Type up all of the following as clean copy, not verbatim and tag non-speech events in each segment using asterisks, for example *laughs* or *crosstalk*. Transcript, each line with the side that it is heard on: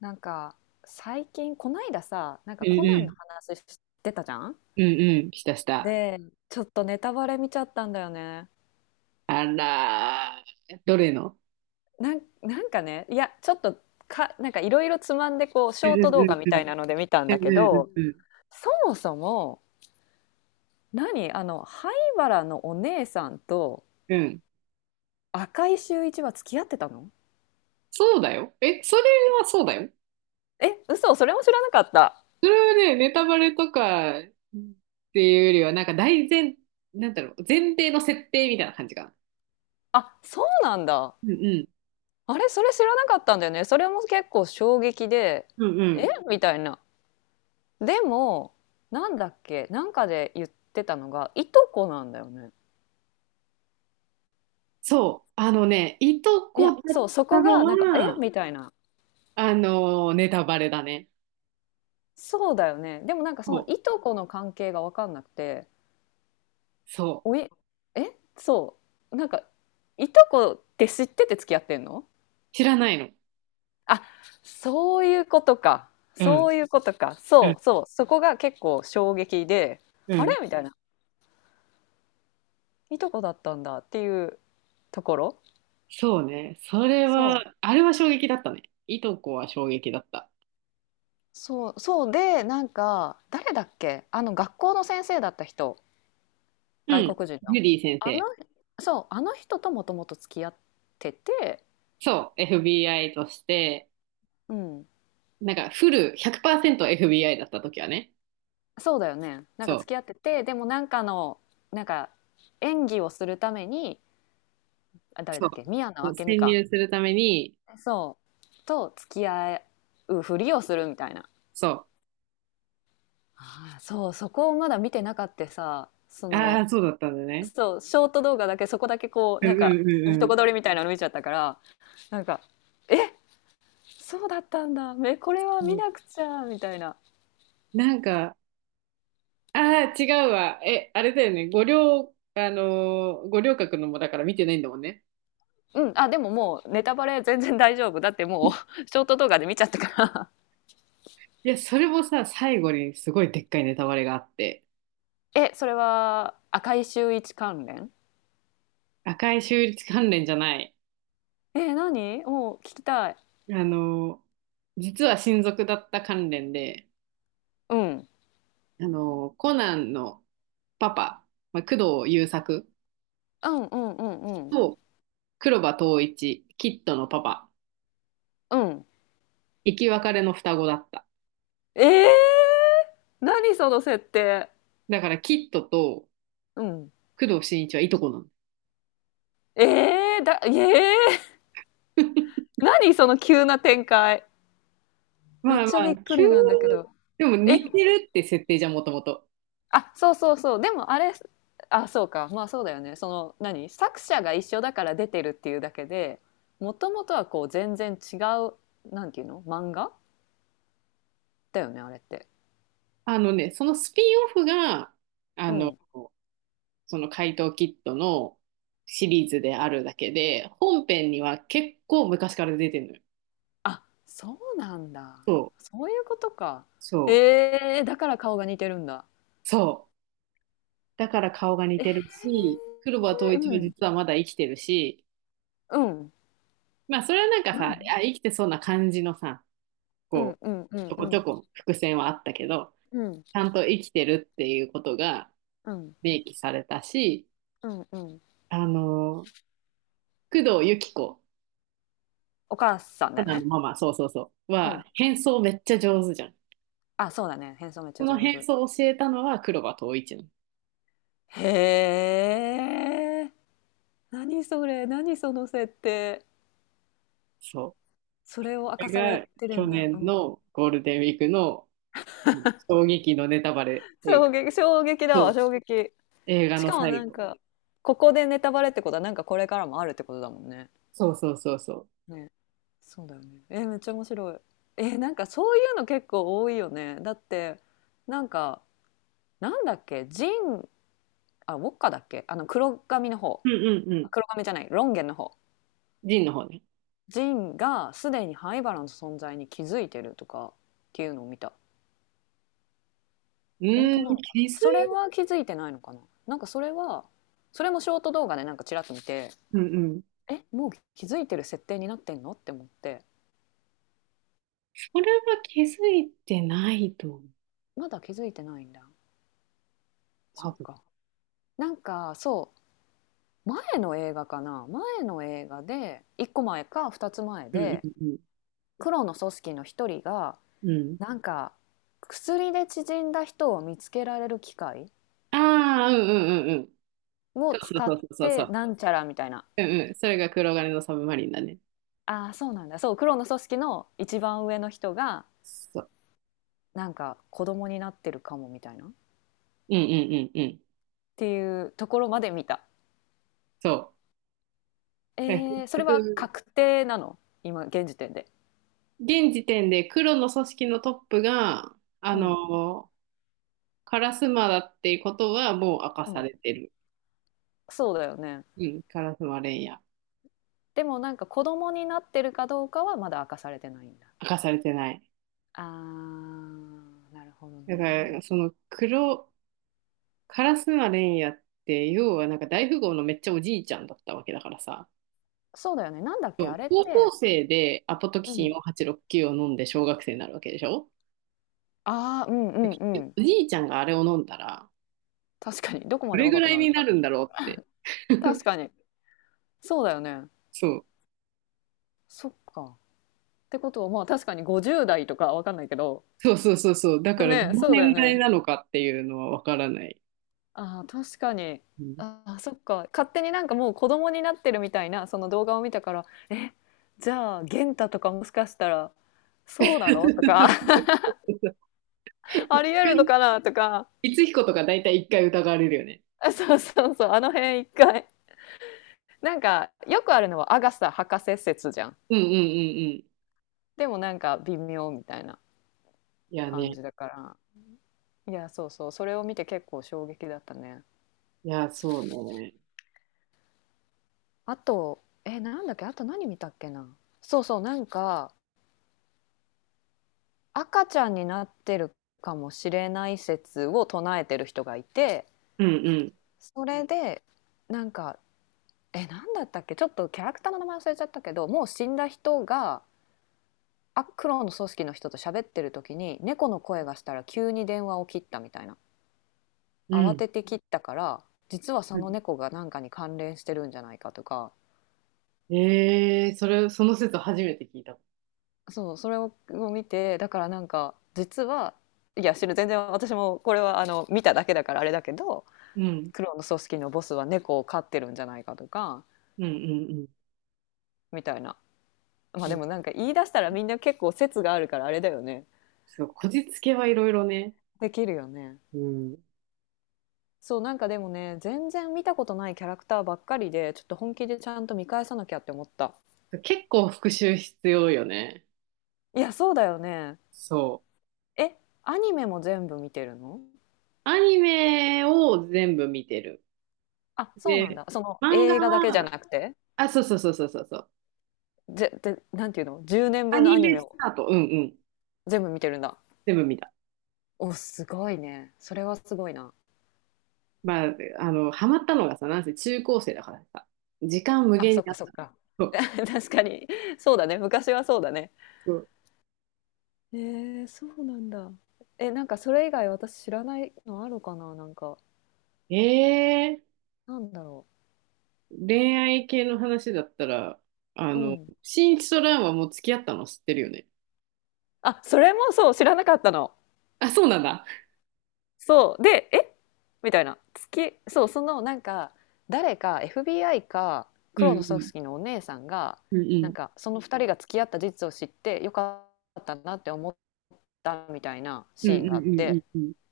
left: なんか最近こないださ、
right: うん
left: コナ
right: う
left: ンの
right: ん。
left: 話してたじゃん。
right: うんうん。したした。
left: で、ちょっとネタバレ見ちゃったんだよね。
right: あらー、どれの？
left: いや、ちょっと、なんかいろいろつまんで、こうシ
right: う
left: ョ
right: ん
left: ー
right: う
left: ト動
right: ん
left: 画み
right: うんう
left: たい
right: ん。
left: なので見たん
right: う
left: だ
right: ん
left: け
right: うん
left: ど、
right: うんうん。
left: そもそも何、あの灰原のお姉さんと赤井秀一は付き合ってたの？
right: そうだよ。え、それはそうだよ。
left: え、嘘、それも知らなかった。
right: それはね、ネタバレとかっていうよりは、なんか大前、なんだろう、前提の設定みたいな感じが。
left: あ、そうなんだ。
right: うんうん。
left: あれ、それ知らなかったんだよね。それも結構衝撃で、
right: うんう
left: え、
right: ん。
left: みたいな。でもなんだっけ、で言ってたのがいとこなんだよね。
right: そう。あのね、いと
left: い
right: こ
left: や、
right: だっ
left: そう、そ
right: た
left: こ
right: の
left: がなんか「え」
right: は、
left: みたいな。
right: ネタバレだね。
left: そうだよね。でもなんかその
right: そ
left: い
right: う。
left: とこの関係が分かんなくて
right: そ
left: 「お
right: う。
left: い、え、そう、なんか、いとこって知ってて付き合ってんの？」
right: 知らないの。
left: あ、そういうことか。
right: う
left: そ
right: ん。
left: ういうことか。
right: う
left: そ
right: ん。
left: うそう、そこが結構衝撃で
right: う
left: 「あれ？」
right: ん。
left: みたいな「いとこだったんだ」っていうところ。
right: そうね。それ
left: そ
right: は、
left: う、
right: あれは衝撃だったね。いとこは衝撃だった。
left: そう、そうで、なんか、誰だっけ、あの、学校の先生だった人、
right: う
left: 外
right: ん。
left: 国人の。
right: ジュディ先
left: あの、
right: 生。
left: そう、あの人ともともと付き合ってて、
right: そう。FBI として、
left: うん、
right: なんかフル 100%FBI だった時はね。
left: そうだよね。なん
right: そ
left: か
right: う。
left: 付き合ってて、でもなんかの、なんか、演技をするために、あ、誰
right: そ
left: だ
right: う。
left: っけ、宮野
right: そう
left: 明美
right: 潜
left: か。
right: 入するために、
left: そう、と付き合うふりをするみたいな。
right: そ
left: ああ、そう、そこをまだ見てなかってさ、そ
right: う。あ
left: の、
right: あ、そうだったんだね。
left: そう、ショート動画だけ、そこだけ、こう
right: うん
left: なんか
right: うんう
left: いい
right: ん
left: と
right: う
left: こ取りみたいなの見ちゃったから、なんか「え、そうだったんだ、めこれは
right: ん。
left: 見
right: う
left: な
right: ん、
left: くちゃ」みたいな
right: なんか、ああ、違うわ。え、あれだよね。五稜、五稜郭のもだから見てないんだもんね。
left: 「うん、あ、でももうネタバレ全然大丈夫だって、もう *laughs* ショート動画で見ちゃったから」。
right: いや、それもさ、最後にすごいでっかいネタバレがあって。
left: え、それは赤井秀一関連？
right: 赤い州立関連じゃない。
left: え、何、もう聞きたい。
right: あの、実は親族だった関連で、
left: うん、
right: あの、コナンのパパ、まあ、工藤優作
left: うんうんうんうん
right: と黒羽統一、キッドのパパ、
left: うん。
right: 生き別れの双子だった。
left: えー、何その設定？
right: だからキッドと
left: うん
right: 工藤新一はいとこなの。
left: えー、だ、えー、
right: *laughs*
left: 何その急な展開、めっ
right: まあま
left: ちゃび
right: あ、
left: っく
right: 急に
left: りなんだけど。
right: でも
left: え、
right: 似てるって設定じゃん、もともと。
left: あ、そうそうそう。でもあれ、あ、そうか。まあそうだよね。その、何、作者が一緒だから出てるっていうだけで、もともとはこう全然違う、なんていうの、漫画だよね、あれって。
right: あのね、そのスピンオフが、あ
left: う
right: の、
left: ん。
right: その怪盗キットのシリーズであるだけで、本編には結構昔から出てるのよ。
left: あ、そうなんだ。
right: そう、
left: そういうことか。
right: そう、
left: えー、だから顔が似てるんだ。
right: そう。だから顔が似
left: え
right: てるし、黒羽統
left: ー、
right: 一
left: う
right: は
left: ん、
right: 実はまだ生きてるし、
left: うん、
right: まあそれはなんかさ、あ、生きてそうな感じのさ、
left: う
right: こ
left: ん、うん、う
right: う、ち
left: ん、
right: ょ
left: う
right: こちょ
left: ん、
right: こ伏線はあったけど、
left: うん、
right: ちゃんと生きてるっていうことが
left: うん、
right: 明記されたし、
left: うん、うん。
right: あのー、工藤由紀子、
left: お母さん
right: コ
left: だよ
right: ナンの
left: ね。
right: ママ、そうそうそう、
left: う
right: は
left: ん。
right: 変装めっちゃ上手じゃん。
left: あ、そうだね。変装めっち
right: そ
left: ゃ
right: の
left: 上
right: 変
left: 手。
right: 装を教えたのは黒羽統一なの。
left: へえ。何それ、何その設定。
right: そう。
left: それを明
right: こ
left: か
right: れ
left: され
right: が
left: てる
right: 去
left: んだ。う
right: 年
left: ん。
right: のゴールデンウィークの衝撃のネタバレっていう
left: 衝
right: か、
left: 撃、衝撃
right: そ
left: だわ、
right: う、
left: 衝撃。
right: 映画
left: し
right: の
left: かも
right: 最
left: なん
right: 後。
left: か、ここでネタバレってことは、なんかこれからもあるってことだもんね。
right: そうそうそうそう。
left: ね、そうだよね。え、めっちゃ面白い。え、なんかそういうの結構多いよね。だって、なんか、なんだっけ、ジン、あ、ウォッカだっけ、あの、黒髪の方。
right: うんうんう
left: あ、
right: ん。
left: 黒髪じゃない、ロンゲンの方。
right: ジンの方ね。
left: ジンがすでに灰原の存在に気づいてるとかっていうのを見た。
right: う
left: 本
right: ー
left: 当な
right: ん、
left: のかな、
right: 気づい、
left: それは。気づいてないのかな。なんかそれは、それもショート動画でなんかちらっと見て、
right: うんうん。
left: え、もう気づいてる設定になってんのって思って。
right: それは気づいてないと思う。
left: まだ気づいてないんだ。そ
right: 多
left: っ
right: 分。
left: か。なんかそう、前の映画かな、前の映画で1個前か2つ前
right: うん
left: で、
right: うん
left: 黒の組織の1人が
right: うん。うん。
left: なんか薬で縮んだ人を見つけられる機械
right: ああ、うんうんうんうん。
left: を
right: そう
left: 使
right: そ
left: っ
right: うそうそうそ
left: て
right: う。
left: なんちゃらみたいな。
right: うんうん。それが黒金のサブマリンだね。
left: ああ、そうなんだ。そう、黒の組織の一番上の人が
right: そう。
left: なんか子供になってるかもみたいなっ
right: うんうんうんうん。
left: ていうところまで見た。
right: そう。え、結
left: えー、それは
right: 局
left: 確定なの、今現時点で？
right: 現時点で黒の組織のトップが、あ
left: うん
right: の、カラスマだっていうことはもう明か
left: う
right: さ
left: ん
right: れてる。
left: そうだよね。
right: うん、カラスマレンヤ。
left: でもなんか子供になってるかどうかはまだ明かされてないんだ。
right: 明かされてない。
left: あー、なるほど
right: だから、
left: ね。
right: その黒、カラスマレンヤって、要はなんか大富豪のめっちゃおじいちゃんだったわけだからさ。
left: そうだよね。なんだっけ、
right: そ
left: あ
right: う、
left: れっ
right: 高校
left: て。
right: 生でアポトキ
left: う
right: シン
left: ん
right: を869を飲んで小学生になるわけでしょ。
left: ああ、うんううん。
right: おじいちゃんがあれを飲んだら、
left: 確かに。どこ
right: ど
left: まで
right: れぐ
left: 若く
right: らい
left: なるん
right: にな
left: だろ
right: るんだろうって。
left: う。確かに。そうだよね。
right: そう。
left: そっか。ってことは、まあ確かに50代とかわかんないけど。
right: そうそうそうそう。だから、ど
left: ね、
right: の
left: そうだよ
right: 年代
left: ね。
right: なのかっていうのはわからない。
left: ああ、確かに。
right: うん。
left: ああ、そっか。勝手になんかもう子供になってるみたいな、その動画を見たから、え、じゃあ、元太とかもしかしたら、そうなのとか、
right: *laughs*
left: *laughs* ありえるのかなとか、
right: いつひことか大体一回疑われるよね。
left: あ、そうそうそう、あの辺一回。なんか、よくあるのはアガサ博士説じゃん。
right: うんうんうんうん。
left: でもなんか微妙みたいな
right: いや
left: 感
right: ね。
left: じだから。いや、そうそう、それを見て結構衝撃だったね。
right: いや、そうね。
left: あと、え、なんだっけ、あと何見たっけな。そうそう、なんか、赤ちゃんになってるかもしれない説を唱えてる人がいて、
right: うんうん。
left: それで、なんか、え、なんだったっけ、ちょっとキャラクターの名前忘れちゃったけど、もう死んだ人が、あ、黒の組織の人と喋ってる時に猫の声がしたら急に電話を切ったみたいな。
right: う
left: 慌
right: ん。
left: てて切ったから実は
right: う
left: そ
right: ん、
left: の猫が何かに関連してるんじゃないかとか。
right: ええ、それ、その説初めて聞いた。
left: そう、それをを見て、だからなんか実は、いや知る、全然私もこれはあの見ただけだからあれだけど、
right: うん。
left: 黒の組織のボスは猫を飼ってるんじゃないかとか、
right: うんうん
left: みたいな。まあ
right: うん。
left: で
right: うん、
left: もなんか言い出したらみんな結構説があるからあれだよね、
right: そう、こじつけはいろいろね。
left: できるよね。
right: うん。
left: そう、なんかでもね、全然見たことないキャラクターばっかりで、ちょっと本気でちゃんと見返さなきゃって思った。
right: 結構復習必要よね。
left: いや、そうだよね。
right: そう。
left: え、アニメも全部見てるの？
right: アニメを全部見てる。
left: あ、そうなん
right: で、
left: だ、その
right: 漫画
left: 映画だけじゃ
right: は、
left: なくて。
right: あ、そうそうそうそうそうそう。
left: ぜ、で、なんていうの、10年
right: ア
left: 分の
right: ニ
left: アニ
right: メ
left: メ
right: ス
left: を
right: タート。うんうん。
left: 全部見てるんだ。
right: 全部見た。
left: お、すごいね、それはすごいな。
right: まあ、あの、ハマったのがさ、なんせ中高生だからさ、時間無
left: あ、
right: 限に
left: そっ
right: あ
left: か
right: っ
left: そっ
right: た。
left: か。
right: そ
left: *laughs*
right: う
left: 確かに。そうだね、昔はそうだね。
right: そう。
left: えー、そうなんだ。え、なんかそれ以外私知らないのあるかな、なんか、
right: えー、
left: なんだろ
right: 恋愛系の話だったら、あ
left: う。う
right: の、
left: ん。
right: 新一と蘭はもう付き合ったの知ってるよね。
left: あ、それもそう、知らなかったの。
right: あ、そうなんだ。
left: そう。で、え、みたいな。月、そう、そのなんか、誰か、 FBI か
right: う
left: 黒の組
right: ん
left: 織のお姉さんが、
right: う
left: なん
right: ん
left: かその二人が付き合った事実を知って、よかったなって思ったみたいな
right: う
left: シ
right: ん
left: ーン
right: うん
left: があっ
right: う
left: て、
right: んうんうん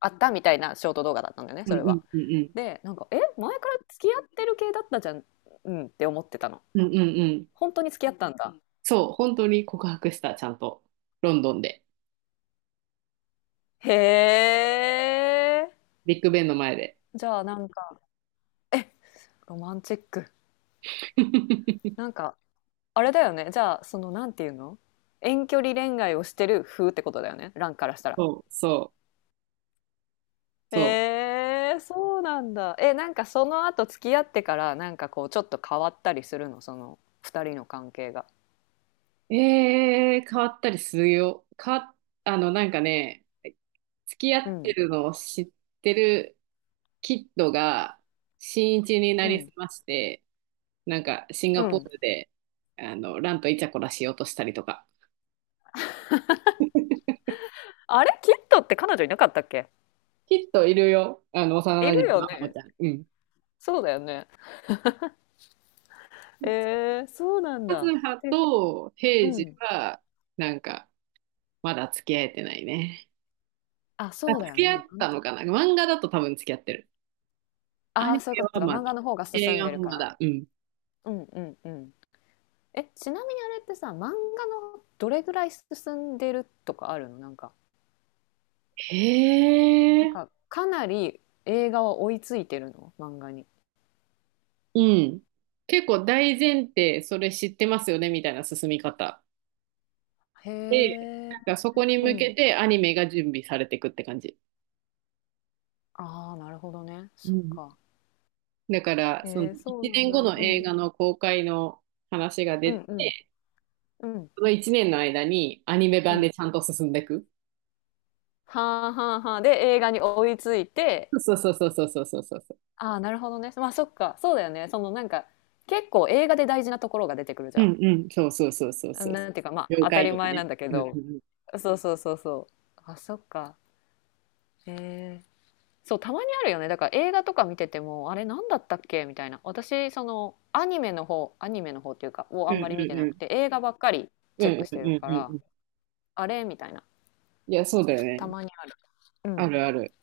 left: あったみたいなショート動画だったんだよね、
right: う
left: そ
right: ん
left: れ
right: うん
left: は。
right: うん
left: で、なんか、え、前から付き合ってる系だったじゃん、うんって思ってたの。
right: うんうんうんうん、
left: 本当に付き合ったんだ。
right: そう、本当に告白した、ちゃんと。ロンドンで。
left: へえ。
right: ビッグベンの前で。
left: じゃあなんか、え、ロマンチック。
right: *laughs*
left: なんか、あれだよね。じゃあ、その、なんていうの、遠距離恋愛をしてる風ってことだよね、ランからしたら。
right: そうそうそう。
left: えー、そうなんだ。え、なんかその後付き合ってから、なんかこう、ちょっと変わったりするの、その、二人の関係が。
right: ええ、変わったりするよ。変わっ、あの、なんかね、付き合
left: う
right: って
left: ん、
right: るのを知ってるキッドが、新一にな
left: う
right: りす
left: ん、
right: まして、なんか、シン
left: う
right: ガポー
left: ん。
right: ルで、あの、ランとイチャコラしようとしたりとか。
left: あれ、キットって彼女いなかったっけ？
right: キッドいるよ。あの、幼
left: い
right: 馴
left: る
right: 染
left: よ
right: のアホ
left: ね。
right: ちゃん。うん。
left: そうだよね。えー、そうなん
right: カ
left: だ。
right: ズハ
left: で、
right: とヘ
left: う
right: イジ
left: ん。
right: は、なんか、まだ付き合えてないね。
left: あ、
right: あ、
left: そうだ
right: 付
left: よ
right: き合
left: ね。
right: っ
left: あの、
right: たのかな、漫画だと多分付き合ってる。ア
left: あ
right: ニ
left: あ、そういう
right: メ
left: こと
right: は
left: か。
right: ま
left: 漫
right: だ。
left: 画の方が
right: 映
left: 進ん
right: 画
left: でる
right: も
left: か
right: ま
left: ら。
right: だ。うん。
left: うんうんうん。え、ちなみにあれってさ、漫画のどれぐらい進んでるとかあるの、なんか、
right: へ
left: なん
right: え。
left: か、かなり映画は追いついてるの、漫画に。
right: うん。結構大前提、それ知ってますよね、みたいな進み方。
left: へ
right: で、
left: え。
right: なんかそこに
left: う
right: 向
left: ん。
right: けてアニメが準備されていくって感じ。
left: ああ、なるほどね。
right: う
left: そっ
right: ん。
left: か。
right: だから、その
left: へえ、そう
right: 1
left: なん
right: 年後
left: だ。
right: の
left: う
right: 映
left: ん。
right: 画の公開の話が
left: う
right: 出
left: んうん
right: て、
left: うん
right: その1年の間にアニメ
left: う
right: 版で
left: ん。
right: ちゃんと進んでいく。
left: はあはあはあ。で、映画に追いついて、
right: そうそうそうそうそうそうそうそう。
left: ああ、なるほどね。まあそっか。そうだよね。そのなんか、結構映画で大事なところが出てくるじ
right: う
left: ゃ
right: んうん。そうそうそうそうそ
left: ん。
right: う、
left: なんていうか、ま
right: 了
left: あ当た
right: 解
left: り
right: とか
left: 前な
right: ね。
left: んだけ
right: うんうん
left: ど、
right: うん。
left: そうそうそうそう、あ、そっか。へえ。そう、たまにあるよね、だから。映画とか見てても、あれ何だったっけみたいな。私そのアニメの方、アニメの方っていうかをあ
right: う
left: ん
right: んう
left: まり見て
right: んう
left: なく
right: ん。
left: て、映画ばっかり
right: う
left: チェック
right: ん
left: し
right: う
left: て
right: ん
left: る
right: う
left: か
right: んう
left: ら、
right: ん。
left: あれみたいな、
right: いや、そうだよ
left: た
right: ね。
left: まにある。う
right: あ
left: ん
right: るある。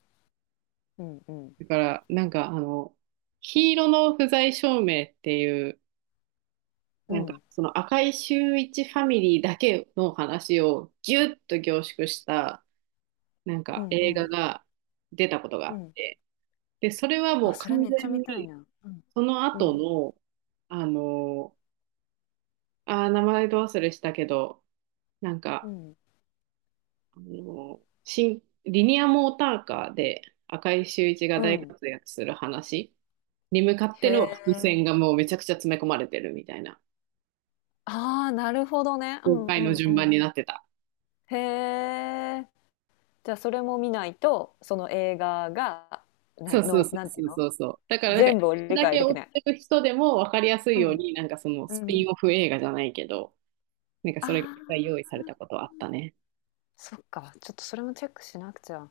left: うんうん
right: だから、なんかあの、黄色の不在証明っていう、
left: う
right: なんか
left: ん
right: その赤井秀一ファミリーだけの話をギュッと凝縮した、なん
left: う
right: か
left: んう
right: 映画
left: ん
right: が出たことがあ
left: う
right: っ
left: ん
right: て、で、それは
left: あ、
right: もう
left: それ
right: 完
left: めっちゃ見
right: 全
left: たい
right: に、
left: な。うん
right: その
left: う
right: 後
left: ん
right: の、あの、あー、名前ど忘れしたけど、なん
left: う
right: か、
left: ん
right: あの、新、リニアモーターカーで赤井秀一が
left: う
right: 大
left: ん
right: 活躍する話に向かっ
left: へ
right: ての伏
left: え。
right: 線がもうめちゃくちゃ詰め込まれてるみたいな、
left: ああー、なるほどね。う
right: 公
left: んう
right: 開の
left: んう
right: 順番
left: ん
right: になってた。
left: へえ。じゃあそれも見ないと、その映画が、な
right: そうそう
left: の、
right: そ
left: な
right: う
left: んて
right: そ
left: いう
right: う
left: の、
right: そうそう。だからなんか、
left: 全部を理
right: だ
left: 解
right: け
left: で
right: 追
left: き
right: っ
left: な
right: て
left: い。
right: る人でも分かりやすい
left: う
right: よう
left: ん。
right: に、なんかその
left: う
right: スピ
left: ん、
right: ンオフ映画じゃないけど、なんかそれ
left: あ
right: が用意
left: あ、
right: されたことはあったね。
left: そっか、ちょっとそれもチェックしなくちゃ。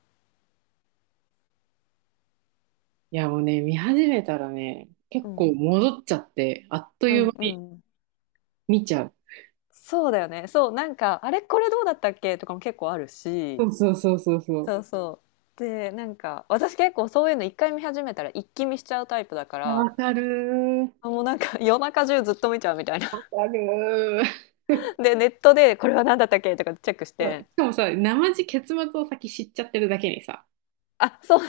right: いやもうね、見始めたらね、結
left: う
right: 構
left: ん、
right: 戻っちゃって、あっと
left: う
right: いう
left: ん、
right: 間
left: う
right: に
left: ん
right: 見ちゃう。
left: そうだよね。そう、なんかあれこれどうだったっけとかも結構あるし、
right: そうそうそうそうそう。
left: そうそう、で、なんか私結構そういうの一回見始めたら一気見しちゃうタイプだか
right: いや、わ
left: ら、
right: かるー。
left: もうなんか夜中中ずっと見ちゃうみたいな、
right: わかるー。
left: でネットでこれは何だったっけとかチェックし
right: *laughs* そう、し
left: て、
right: かもさ、生地結末を先知っちゃってるだけにさ、
left: あ、そう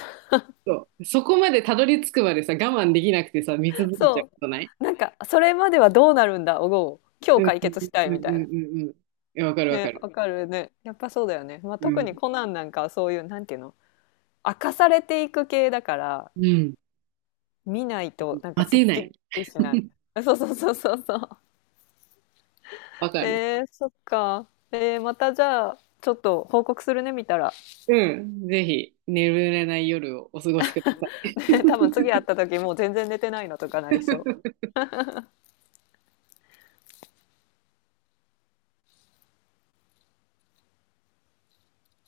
right: そう、そこまでたどり着くまでさ、我慢できなくてさ、見続けちゃう
left: そ
right: ことない？
left: う。なんか、それまではどうなるんだを今日
right: うん
left: 解
right: うん
left: 決したい
right: うん
left: みた
right: う
left: い
right: ん
left: な。
right: うんうん。いや、わかるわか
left: ね、
right: る。
left: わかるね。やっぱそうだよね。まあ、
right: う
left: 特に
right: ん。
left: コナンなんかはそういう、なんていうの、明かされていく系だから、
right: うん。
left: 見ないとなんか
right: 待
left: すっ
right: てな
left: き
right: い。
left: りしない。
right: *laughs*
left: *laughs* そうそうそうそうそう。
right: わかる。
left: えー、そっか。えー、またじゃあ、ちょっと報告するね、見たら。
right: うん。ぜひ、眠れない夜をお過ごしください。
left: ね、多分次会った時もう全然寝てないのとかなりそう。
right: *laughs*